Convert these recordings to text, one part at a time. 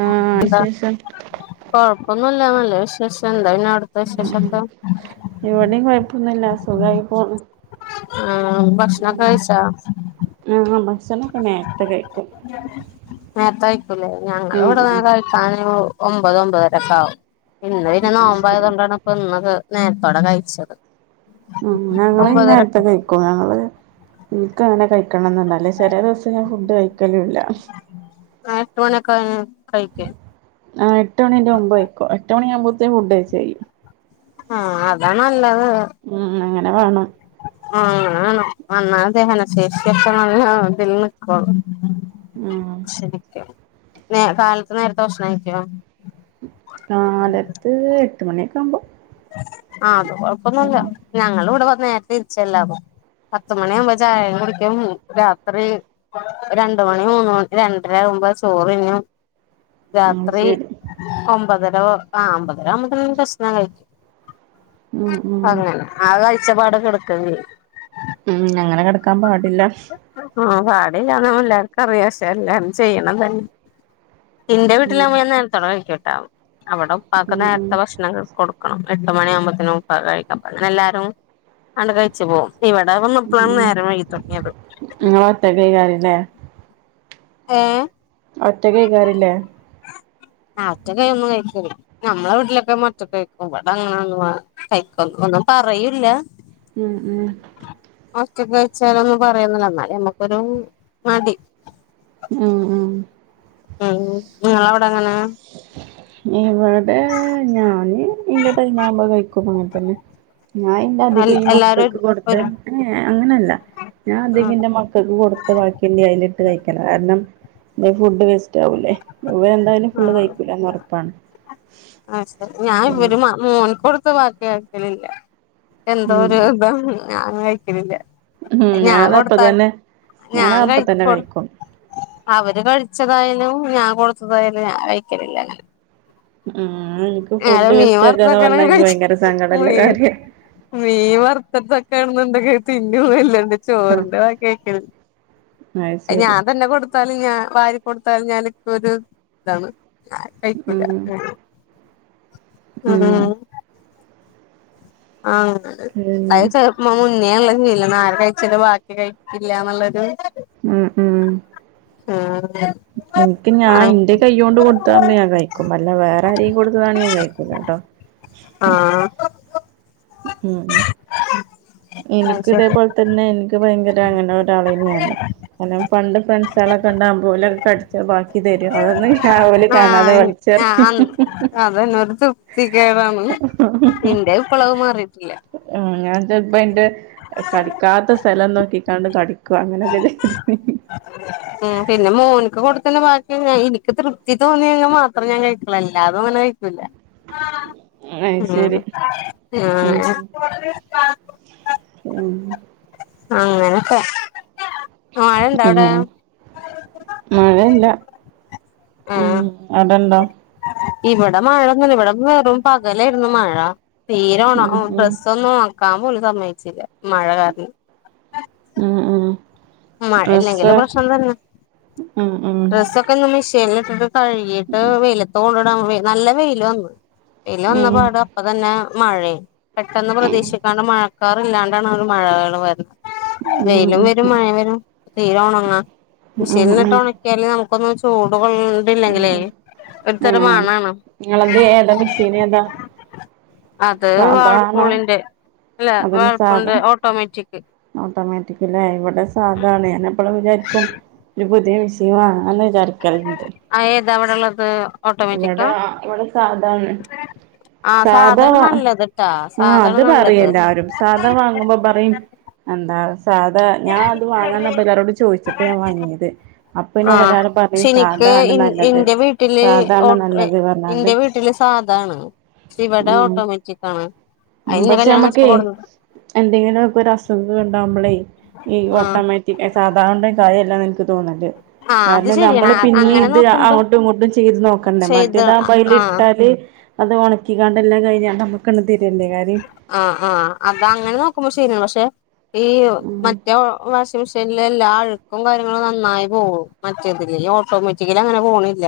ആഹ് ന്താ വിശേഷം കൊഴപ്പൊന്നുല്ലന്നല്ലേ വിശേഷം പിന്നെ അവിടുത്തെ വിശേഷൊക്കെ ഇവിടേം കൊഴപ്പൊന്നുല്ല സുഖായി പോണ് ആ ഭക്ഷണക്കെ കൈച്ചാ ആഹ് ഭക്ഷണൊക്കെ നേരത്തെ കഴിക്കും നേർത്തെ കൈ ല്ല ഉം ഞങ്ങളിവെടെ ഉം കഴിക്കാന് ഒമ്പത് ഒമ്പതരക്കെ ആകും ഇന്ന് പിന്നെ അത് ശരി നോബായതോണ്ടാണ് ഇപ്പം ഇന്നൊക്കെ നേർത്തോടെ കഴിച്ചത് ഉ ഞങ്ങള ഈ ഒമ്പതര നേരത്തെ കഴിക്കും ഞങ്ങള് ഇൻക്ക് അങ്ങനെ കൈ ക്കണംന്ന്ണ്ട് അല്ലേ ചെരെ ദിവസം ഞാൻ ഫുഡ് കഴിക്കലുംല്ല എട്ട് മണിയൊക്കെ കഴിക്കും ആ എട്ട് മണിന്റെ മുമ്പ് കൈക്കും എട്ട് മണി ആകുമ്പോത്തിന് ഫുഡ് കയ്ച്ചഴ്യും ആ അതാ ന്നല്ലത് ഉം അങ്ങനെ വേണം അങ്ങനെ വേണം [inaudible] [unintelligible] ഉം ശരിക്കും നേ കാലത്ത് നേരത്തെ ഭഷണം കയിക്കോ കാലത്ത് എട്ട് മണിയൊക്കെ കുമ്പോ ആ അത് കൊഴപ്പൊന്നുല്ല ഞങ്ങള് വെടെ നേരത്തെ ർച്ചല്ലാവാ പത്തുമണിയാകുമ്പോ ചായേം കുടിക്കും രാത്രി രണ്ട് മണി മൂന്ന് മണി രണ്ടര ബം ച്ചോറ്ന്നും അത് രാത്രി ശരി ഒമ്പതര ആ ഒമ്പതരാവുബോ ത്തിന് ഭക്ഷണം കഴിക്കും ഉം ഉം അങ്ങനെ ആ കാഴ്ചപ്പാടോക്കെ ഇട്ക്കെണ്ടെരും ഉം അങ്ങനെ കെട്ക്കാം പാടില്ല ആ പാടില്ലാന്ന് എല്ലാർക്കും അറിയാംക്ഷേ എല്ലാരും ചെയ്യ്ണ ത ഇന്റെ ഉം വീട്ടിലാവുമ്പോ ഞാൻ നേരത്തെ വാഴികുട്ടോ അവിടെ ഉപ്പാക്ക് ഉം ഉം നേരത്തെ ഭക്ഷണം കൊടു എട്ട് മണിയാവുമ്പോത്തിനും ഉപ്പാക് കഴിക്കാ എല്ലാരും ആണ്ട് കഴിച് പോകും ഇവിടെ വന്ന് ഇപ്പളാണ് ഉം നേരം വൈകി തോട്ങ്ങിയത് ഇങ്ങള് ഒറ്റക്കേക്കാരല്ലേ ഏ ഒറ്റക്കയ്കാറില്ല ആ ഒറ്റെക് ഒന്നും കഴിക്കില്ല നമ്മളെ വീട്ടിലൊക്കെ മ്മ റ്റെക്കഴിക്കും ഇവിടെ അങ്ങനെ ഒന്നും കഴ ഒന്നും പറയില്ല ഉം ഉ ഒക്കെ കഴിച്ചാലൊന്നും പറയുന്നെതല്ല എന്നാല് നമ്മുക്കൊരു മടി ഉ ഉ ഉം ഉ ഉ [unintelligible] ഇവെടെ ഞാന് ഇന്റെ ടൈമാകുമ്പ കഴിക്കും അങ്ങൻത്തന്നെ ഞാൻ ഇന്റെ അധികം ഈ എല്ലാരും മക്കൾക്ക് കൊടുത്ത ഒരു അങ്ങനെയല്ല ഞാൻ അതികം ആഹ് ഇന്റെ മക്കൾക്ക് കൊടുത്ത ബാക്കിണ്ടെ അയ്ലിട്ട് കഴിക്കലാ കാരണം ല്ലേ ഫുഡ് വേസ്റ്റാവൂലെ ഇവരെ ന്തായാലും ഫുള്ള് കഴിക്കൂലാന്നൊറ്പ്പാണ് അ ഞാൻ ഇവര് മോൻക് കൊടുത്ത് ബാക്കി ആക്കലില്ല എന്തോ ഒര്ധം ഞാൻ കഴിക്കലില്ല ഉം ഞാൻ ഞാനത് അപ്പ കൊടുത്താല് തന്നെ ഞാൻ അപ്പ തന്നെ കഴിച്ചോ കഴിക്കും അവര് കഴി ച്ചതായാലും ഞാൻ കൊടുത്തതായാലും ഞാൻ കഴിക്കലില്ല അങ്ങനെ ഉം എനിക്ക് നേരെ ഫുഡ് മീൻ വേസ്റ്റാക്കാന്ന് വറുത്തതൊക്കെയാണ് പറഞ്ഞ ൻക്ക് കഴിച്ച ഭയങ്കര സങ്കടള്ള മീൻ കാര്യ മീൻ വർത്തെച്ചെക്കാണ് ന്നെ എന്തെക്കെ [unintelligible] ചോറിന്റെ ബാക്കിയാക്കിണ് അത് ശരി ഞാൻ തന്നെ കൊടു ത്താല് വാരി കൊടുത്താൽ ഞാൻ എനിക്ക് ഒരു ഇതാണ് ആ കൈക്കൂല്ല ഉം ഉം ആ പിന്നെ [inaudible] ചേർക്കുമ്പോ മുന്നേ ള്ളെ ല്ല ആര് കഴിച്ചെൻ്റെ ബാക്കി കഴിക്കില്ല എന്നുള്ളൊരു ഉം ഉം ആ എനിക്ക് ഞാൻ ന്റെ കൈയോണ്ട് കൊടുത്താകുമ്പോ ഞാൻ കഴിക്കും അല്ല വേറെ ആരെയും കൊടുത്തതാണെ ഞാൻ കഴിക്കൂലട്ടോ ആഹ് ഉം ഉം അത് എനിക്ക് ശരി ഇതേപോലെ തന്നെ എനിക്ക് ഭയങ്കര അങ്ങനെ ഒരാളെനി ഞാന് കാരണം പണ്ട് ഫ്രണ്ട്സ് ളൊക്കെ ണ്ടാവുമ്പം ഓല് കടിച്ച ബാക്കി തരും അതെന്നെ ഞാൻ ഓല് കാണാതെ വലിച്ചെറി അതന്നൊരു തൃപ്തിക്കേടാണ് ഇന്റെ ഇപ്പളും അത് മാറിട്ടില്ല ൻ്റെ പ്പ അതിന്റെ കട്ക്കാത്ത സ്ഥലം നോക്കിക്കാണ്ട് കട്ക്ക അങ്ങനെയൊക്കെ ഇ ഉം പിന്നെ മോൻക്കും ബാക്കി ഞ എനിക്ക് തൃപ്തി തോന്നിയെങ്കിൽ മാത്രം ഞാൻ കഴിക്കുള്ളൂ എല്ലാതും അങ്ങനെ കഴിക്കൂല്ല ഉം അയ്ശരി ഉം ഉം ആ അങ്ങനൊക്കെ മഴ ഇണ്ട അവിടെ ഉം മഴല്ല ഉം ആഹ് അടെണ്ടോ ഇവിടെ മഴൊന്നുല്ല ഇവിടെ വെറും പകലായിരുന്നു മഴ തീരെ ഉം ഉം ഡ്രസ്സൊന്നും ഒണ ക്കാ പോലും സമ്മയ്ച്ചില്ല മഴ കാരണം ഉം ഉം മഴ ഡ്രസ്സ് ഇല്ലെങ്കിലും പ്രശ്നം തന്നെ ഉം ഉം ഡ്രസ്സൊക്കെ ഒന്ന് മിഷീ ൻലിട്ടിട്ട് കഴുകിട്ട് വെയിലത്ത് കൊണ്ടടാ നല്ല വെയ്ൽ വന്നു വെയ്ല് വന്ന ഉം പാടെ അപ്പൊ തന്നെ മഴയും പെട്ടെന്ന് പ്രതീക്ഷിക്കാണ്ട് മഴ കാർല്ലാണ്ടാ ണ് മഴകള് വരുന്നത് ഉം വെയിലും ഉം വരും മഴിം വരും തീരെ ഉണങ്ങാ ഉം മഷീനിൽട്ട് ഉം ഉണക്കിയാല് നമുക്കൊന്നും ചൂട് കൊള്ളണ്ടില്ലെങ്കിലേ ആഹ് നിങ്ങളെത് ഏതാ മെഷീന് ഏതാ അത് സാധാരണ വാൾപൂളിന്റെ അല്ല അതിന് സാധാ വേൾപൂളിന്റെ ഓട്ടോമാറ്റിക് ഓട്ടോമാറ്റിക്കലെ ഇവടെ സാധ അതാണ് ഞാൻ എപ്പഴും വിചാരിക്കും ഒരു പുതിയ മിഷീൻ വാങ്ങാ ന്ന് വിചാരിക്കൽണ്ട് അ ഏതാ ഇവടെള്ളത് ഓട്ടോമേറ്റിക്കാ താണ് ആഹ് സാധെണ് നല്ലത്ട്ടാ ആഹ് അത് പറയും എല്ലാരും സാധാ വാങ്ങുമ്പോ പറയും അന്താ സാധാ ഞാൻ അത് വാങ്ങാന്നപ്പം എല്ലാരോടും ചോയ്ച്ചിട്ടെ ഞാൻ വാങ്ങിയത് അപ്പ ഇന്നോട് എല്ലാരും പറഞ്ഞിനി സാ ഇൻ ഇന്റെ വീട്ടില് ഓട്ട് നല്ലത് ഇൻെ പറഞ്ഞാണ്ട് വീട്ടില് സാധാണ് ക്ഷി വെടെ ഉം ഓട്ടോമേറ്റിക് ആണ് അത് ഉം ഇന്നെ പക്ഷെ കല്യാണം നമ്മക്കെ കഴിച്ചപ്പോ കൊടുന്ന എന്തെങ്കിലു ഒക്കെ ഒരസുഖം ഇണ്ടാകുമ്പ ഈ ആഹ് ഓട്ടോമേറ്റിക് എ സാധാര്ണ കാര്യല്ലാന്ന ഇൻക്ക് തോന്ന്ന്നത് ആഹ് അത് ശെരിയാണ് ആത് പിന്നി ഇത് അങ്ങോട്ടും ഇങ്ങോട്ടും ചെയ്ത് നോക്കണ്ടേ. ചെയ്ത് മറ്റേതാവുമ്പം ആഹ് അയിലിട്ടാല് അത് ഒണക്കിക്കാണ്ട് എല്ലാം കഴിഞ്ഞ് നമ്മുക്കണ്ട് തരല്ലേ കാര്യം ആഹ് ആഹ് അത് അങ്ങനെ നോക്കുമ്പോ ശ [unintelligible] ണ്പക്ഷെ ഈ ഉം മറ്റെ വാഷിംഗ് മെഷീൻ ഇല എല്ലാ അഴുക്കും കാര്യങ്ങളും നന്നായി പോവും മറ്റേതില് ഓട്ടോമാറ്റിക്കലി അങ്ങനെ പോണില്ല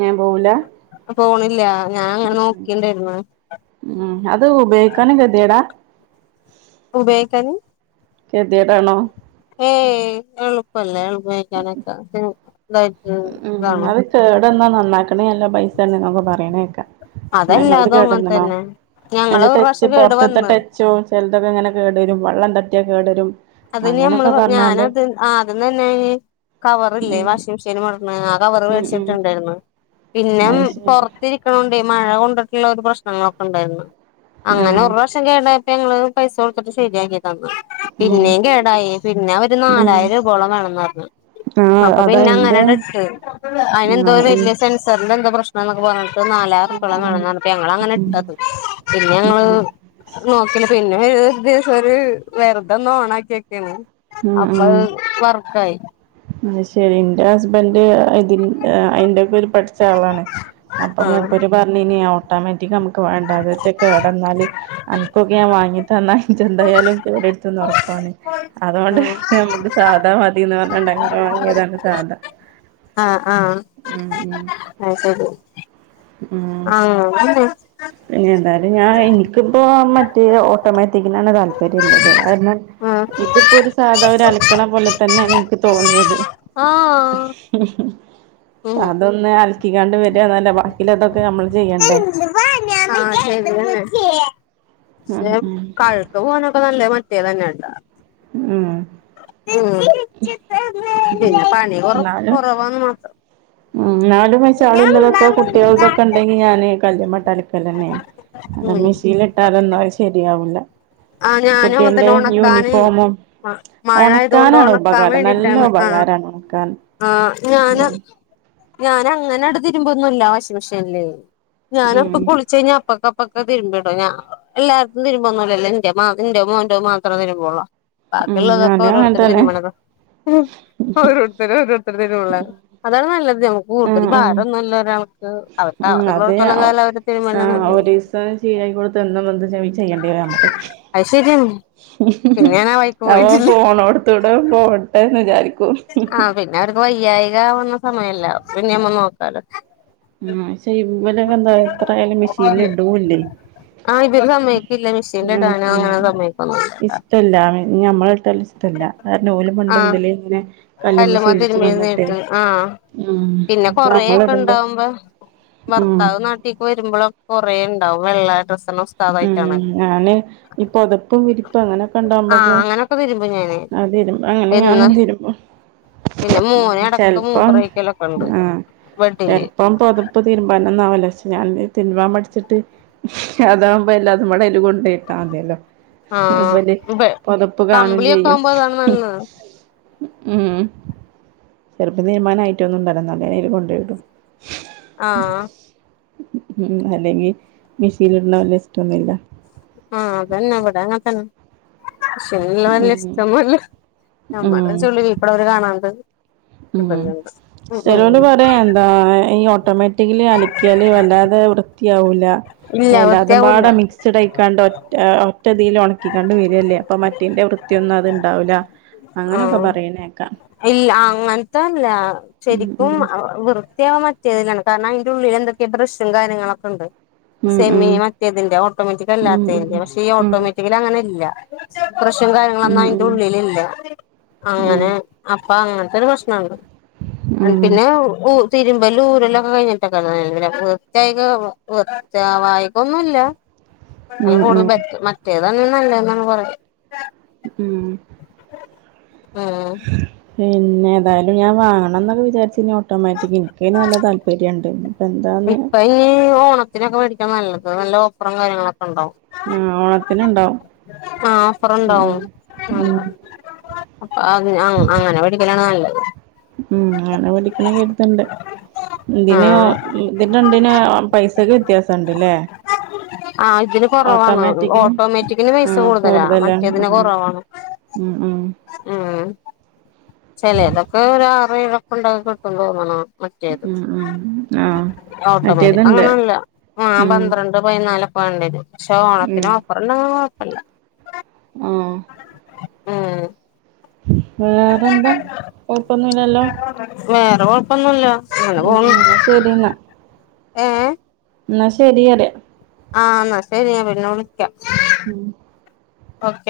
ഞാൻ പോവൂല പോണ്ല്ല. ഞാൻ അങ്ങനെ നോക്കി ഇണ്ടായിരുന്നു കാര്ണം കെത്യേട ഉപേയിക്കാന് കെത്യേടാണൊ ഏയ് എളുപ്പല്ലെ എളുപ്പേനക്കെ [unintelligible] ഉം അത് കേടന്നാ നന്നാക്ക്ണേ കല്ല പൈസേണ്ന്നൊക്കെ പറിണേക്കാം ഇങ്ങൾത് അതല്ലാതും അങ്ങനെ കേടന്ന്ണോ. തന്നെ ഞങ്ങള് അയ്ന്റെ ഒരു ടെച്ച് പ്രാവശ്യം കേട് പൊറ്ത്തിത്തെ വന്ന് ടെച്ചോ ചെല്തൊക്കെ ഇങ്ങനെ കേട് രും വള്ളം തട്ട്യ കേടരും അതിന് നമ്മള് അങ്ങനൊക്കെ പറഞ്ഞാണ്ട് ഞാനത് ആദ്യം തന്നെ കവറല്ലേ ഉം വാഷിംഗ് മെഷീൻ ആഹ് കവറ് ഉം ഉം മേടിച്ചിട്ടുണ്ടായിരുന്നു പിന്നെ അത് ശരി പൊറത്തിരിക്കണ കൊണ്ടേ മഴ കൊണ്ടിട്ടുള്ള ഒരു പ്രശ്നങ്ങളൊക്കെ ഉണ്ടായിരുന്നു അങ്ങനെ ആഹ് ഒരു വർഷം കേട ഞങ്ങള് പൈസ കൊടുത്തിട്ട് ശരിയാക്കി തന്നു ഉം പിന്നേയും കേടായി പിന്നെ അവര് ഉം നാലായിരം രൂപോളം വേണംന്ന് പറഞ്ഞു ആഹ് അപ്പൊ അതാ പിന്നെ അങ്ങനെ ഇന്റെ ഇട്ട അതിന് എന്തോ ആഹ് ഉം വലിയ സെൻസറിന്റെ എന്തോ പ്രശ്നം എന്നൊക്കെ പറഞ്ഞട്ട് [unintelligible] ഞങ്ങളങ്ങനെ ഉം ഇണ്ടാകും പിന്നെ ഉം അങ്ങള് [unintelligible] പിന്നെ [unintelligible] ദിവസം ഒരു വെറുതെന്ന് ഓണാക്കി വെക്കാണ് ഉം അപ്പൊ ഉം വർക്കായി അത് ശരി ഇന്റെ ഹസ്ബൻ്റ് ഇതി അയിന്റെയൊക്കെ ഒരു പഠിച്ച ആളാണ് അപ്പൊ ആഹ് മുപ്പര് പറഞ്ഞിനി ഓട്ടാ മക്ക് വേണ്ട കേടന്നാൽ അനൊക്കൊക്കെ ഞാൻ വാങ്ങി തന്നാൽ എന്തായാലും കേ ഉറപ്പാണ് അതുകൊണ്ട് നമുക്ക് സാധാ മതിന്ന് പറഞ്ഞുണ്ട വാങ്ങിയതാണ് സാധാ ആഹ് ആഹ് ഉം ഉം അയ് ശരി ഉം ആഹ് അ പിന്നെ എന്തായാലും ഞാൻ എനിക്കിപ്പോ മറ്റേ ഓട്ടോമാറ്റിക്കിനാണ് താല്പര്യംള്ളത് കാരണം ഇതിപ്പോ ഒരു സാധാ ഒരു അലക്കണ പോലെ തന്നെയാണ് എനിക്ക് തോന്നിയത് ആഹ് ആഹ് ഉം അതൊന്ന് അലക്കിക്കാണ്ട് വരിയാന്നല്ല പിന്നതൊക്കെ നമ്മള് ചെയ്യണ്ടേ പക്ഷെ ഉം ഉം കഴക്ക് പോനൊക്കെ നല്ലേ മറ്റേ തന്നെയട്ടാ ഉം ഉം പിന്നെ പണി കൊറ എന്നാലും കൊറവാന്ന് മാത്രം ഉം നാലും വച്ചാളുള്ളതൊക്കെ കുട്ടികൾതൊക്കെ ഉണ്ടെങ്കി ഞാന് കല്ല്മ്മെഇട്ട അലക്കൽ തന്നെയാണ് ഉം മിക്സിൽ ഇട്ടാതൊന്നും അത് ശരിയാവൂല്ല ആ ഞാനും കുട്ടികളുടെ അങ്ങനെത്തന്നെ ഒണക്കാന് യൂണിഫോമും മ മഴ ആയതുകൊണ്ട് ഉണക്കാനാണ് ഒണക്കാൻ ഉപകാരം നല്ല വേണ്ടിട്ടാണ് ആഹ് ഉപകാരമാണ് ഉണക്കാൻ ആഹ് ഞാന് ഞൻ അങ്ങനെ അടുത്തിരുമ്പോന്നുംല്ല വാഷിംഗ് മെഷീനില് ഉം ഞാനപ്പകുളിച്ച് കഴിഞ്ഞ അപ്പൊക്ക ഇപ്പൊക്കെരുമ്പിട ഞാ എല്ലാരുടെയും തിരുമ്പോന്നുംല്ല എന്റേം മോന്റെയും മാത്രേ തിരുമ്പുള്ളൂ ഉം ബാക്കിയുള്ളതൊക്കെ ഞാനും അവരോര് അങ്ങനെ തന്നെ തിരുമണതും ത്തിലുള്ള അതാണ് നല്ലത് ക്ക് കൂടുതൽ ഉം ഉം ഭാരംന്നുമല്ല ഒരാൾക്ക് ഉം അത് അവർക്കാവതള്ളോടത്തോളം കാലം അവര് തിരുമണത നല്ലത് ശീലായികൊടുത്തന്നും എന്ത ചെയ്യേണ്ടിവരും നമുക്ക് അത് ശെരിയാണ് അവ പോണോടത്തൂടെ പോട്ടെന്ന് വിചാരിക്ക ആഹ് പിന്നെ അവർക്ക് വയ്യായികവുന്ന സമയമില്ലേ അപ്പ പിന്നെ നമുക്ക് നോക്കാലോ ഉം പക്ഷെ ഇവലക്കെ എന്താ എത്രയാലും മെഷീനൽ ഇടൂല്ലേ ആഹ് ഇവര് സമ്മയ്ക്കില്ല മെഷീനിൽ ആ ഇടാനോ അങ്ങനെ സമ്മയ്ക്കൊന്നുല്ലട്ടാ ഇഷ്ടല്ല ഞമ്മള ഇട്ടല്ല ല്ല ഓല് പണ്ട് ആഹ് മുതലേ കല്ലമ്മ കല്ലുമ്മ ശീലിച്ചു വന്നിട്ടെ തിരുമ്പിരുന്നിട്ട് ആഹ് ഉം പിന്നെ കൊറേയൊക്കെ നമ്മളിടുമ്പോ ഇണ്ടാവുമ്പോ ഭർത്താവ് നാട്ടീക്ക് വരുമ്പോഴൊ കൊറേ ഉണ്ടാവും വെള്ള ഡ്രസ്സ്‌ ഉം ഞാന് ഇ പൊതപ്പും വിരിപ്പും ആഹ് അങ്ങനൊക്കെണ്ടാവുമ്പോക്കെ അങ്ങനൊക്കെ തിരുമ്പും ഞാന് അതിരുമ്പോ അങ്ങനെ ഞാനെ ഇന്ന് തിരുമ്പോ പിന്നെ മോന് എടക്ക് ചിലപ്പം മൂത്രൊഴിക്കലൊക്കെ ഇണ്ട് ആ ബെഡില് ചെലപ്പം പൊതപ്പ് തീരുമ്പാനോനാവുലച്ച് ഞാൻ തെ തിരുമ്പാൻ മടിച്ചിട്ട് അതാകുമ്പോ എല്ലാതുംപാടെ അയിൽ കൊണ്ടയിട്ടാമതിയല്ലോ അത്പോലെ ആഹ് ബെ പുതപ്പ് കാണും കമ്പിളിയൊക്കെ ചെയ്യും ആവുമ്പോ അതാണ് നല്ലത് ഉം ചെലപ്പം തീരുമ്പാനായിട്ടൊന്നുംണ്ടവുല ന്നാപ്പിന്നെയിൽ കൊണ്ടോയിടും ആഹ് ഉം അല്ലെങ്കിൽ മെഷീൽ ഇടണ വല്ല ഇഷ്ട്ടോന്നുല്ല ആഹ് അതന്നെവിടങ്ങനെതന്നെ പക്ഷെല്ല വല്യ ഉം ഇഷ്ട്ടോന്നുല്ല നമ്മള് ഉം ചുളിവി ഇപ്പളവര് കാണാണ്ട് [unintelligible] ഉം ചെലൊര് പറയാഎന്താ ഈ ഓട്ടോമാറ്റിക്കലി അലക്കിയാല് വല്ലാതെ വൃത്തിയാവൂല ഇല്ല എല്ലാതും വൃത്തിയാവൂല്ല പാടെ മിക്സ്ഡ് ആയിക്കാണ്ട് ഒ ഒറ്റതി ക്കണ്ട് വരല്ലേ അപ്പൊ മറ്റെയ്ന്റെ വൃത്തിയൊന്നും അത് ണ്ടാവൂല ആഹ് ഇല്ല അ അങ്ങനത്തല്ല ഉം ശരിക്കും വൃത്തിയാവാ മറ്റേതിലാണ് കാരണം അതിന്റെറെ ഉള്ളിൽ എന്തൊക്കെ ബ്രാഷും കാര്യങ്ങളൊക്കെ ഉണ്ട് ഉം സെമി ഉം മറ്റേതിന്റെ ഓട്ടോമാറ്റിക് ഉം ഉം അല്ലാത്തതിന്റെ പക്ഷെ ഈ ഉം ഓട്ടോമാറ്റിക്കൽ അങ്ങനെ ഇല്ല ബ്രഷും ഉം കാര്യങ്ങളൊന്നും ഉം ഉം അയിന്റെ ഉം ഉള്ളിലില്ല അങ്ങനെ അപ്പൊ അങ്ങനത്തൊരു പ്രശ്നണ്ട് ഉം പിന്നെ ഉ തിരുമ്പല്ലൂരലൊക്കെ കഴിഞ്ഞിട്ടക്കെയാണ് വൃത്തിയായിക വൃത്തി ആവായിക ഒന്നുല്ല അ ഉം കൂടുതൽ ഉം ബെ മറ്റേതാണ് നല്ലെ ന്നാണ് പറയ ഉം ആഹ് പിന്നെ ഏതായാലുംഞാൻ വാങ്ങണംന്നൊക്കെ വിചാരിചീനെ ഓട്ടോമാറ്റിക് എനിക്കയ്ന് നല്ല താല്പര്യണ്ട് എന്താന്ന് ഇപ്പൊ ഈ ഓണത്തിനൊക്കെ മേടിക്കാൻ നല്ലത് നല്ല ഓഫറും കാര്യങ്ങളൊ ആ ഓണത്തി ആ ഓഫറുണ്ടാവും ഉം അ അങ് അങ്ങനെ മെടിക്കലണ് നല്ലോ ഉം അങ്ങനെ വേടിക്കണം കര്ത്ണ്ട് ആ ഇതിന് ഓ ഇതിന് രണ്ടിന് പൈസക്ക് വ്യത്യാസുണ്ട്ല്ലേ ആഹ ഇതിന് കൊറവാണ് ഓട്ടോമാറ്റിക്കിന് ആ പൈസ കൂടുതലാ കൂടുതല ആ മറ്റേതിന് കൊറവാണ് ഉം ഉം ചിലെതൊക്കെ ഒരു ആറെഴൊക്കെ ഉണ്ടാവും കിട്ടും തോന്നണ് മറ്റേത് ഉം ഉം ആഹ് ഓട്ടോമാറ്റിക് മറ്റേതുണ്ട് അങ്ങനെല്ല ആ ഉം പന്ത്രണ്ട് പതിനാലൊ വാണ്ടിവരും പക്ഷേ ഉം ഓണത്തിനോഫർ ഉണ്ടെങ്കിൽ കുഴപ്പല്ല ആഹ് ഉം വേറെന്താ കൊഴപ്പൊന്നുംല്ലല്ലോ അ കൊഴപ്പൊന്നുല്ല അങ്ങനെ പോണ് ശരി ഏ എന്ന ശരിഅറിയ ആഹ് എന്നാ ശരി ഞാൻ പിന്നെ വിളിക്കാം ഉം ഓക്കെ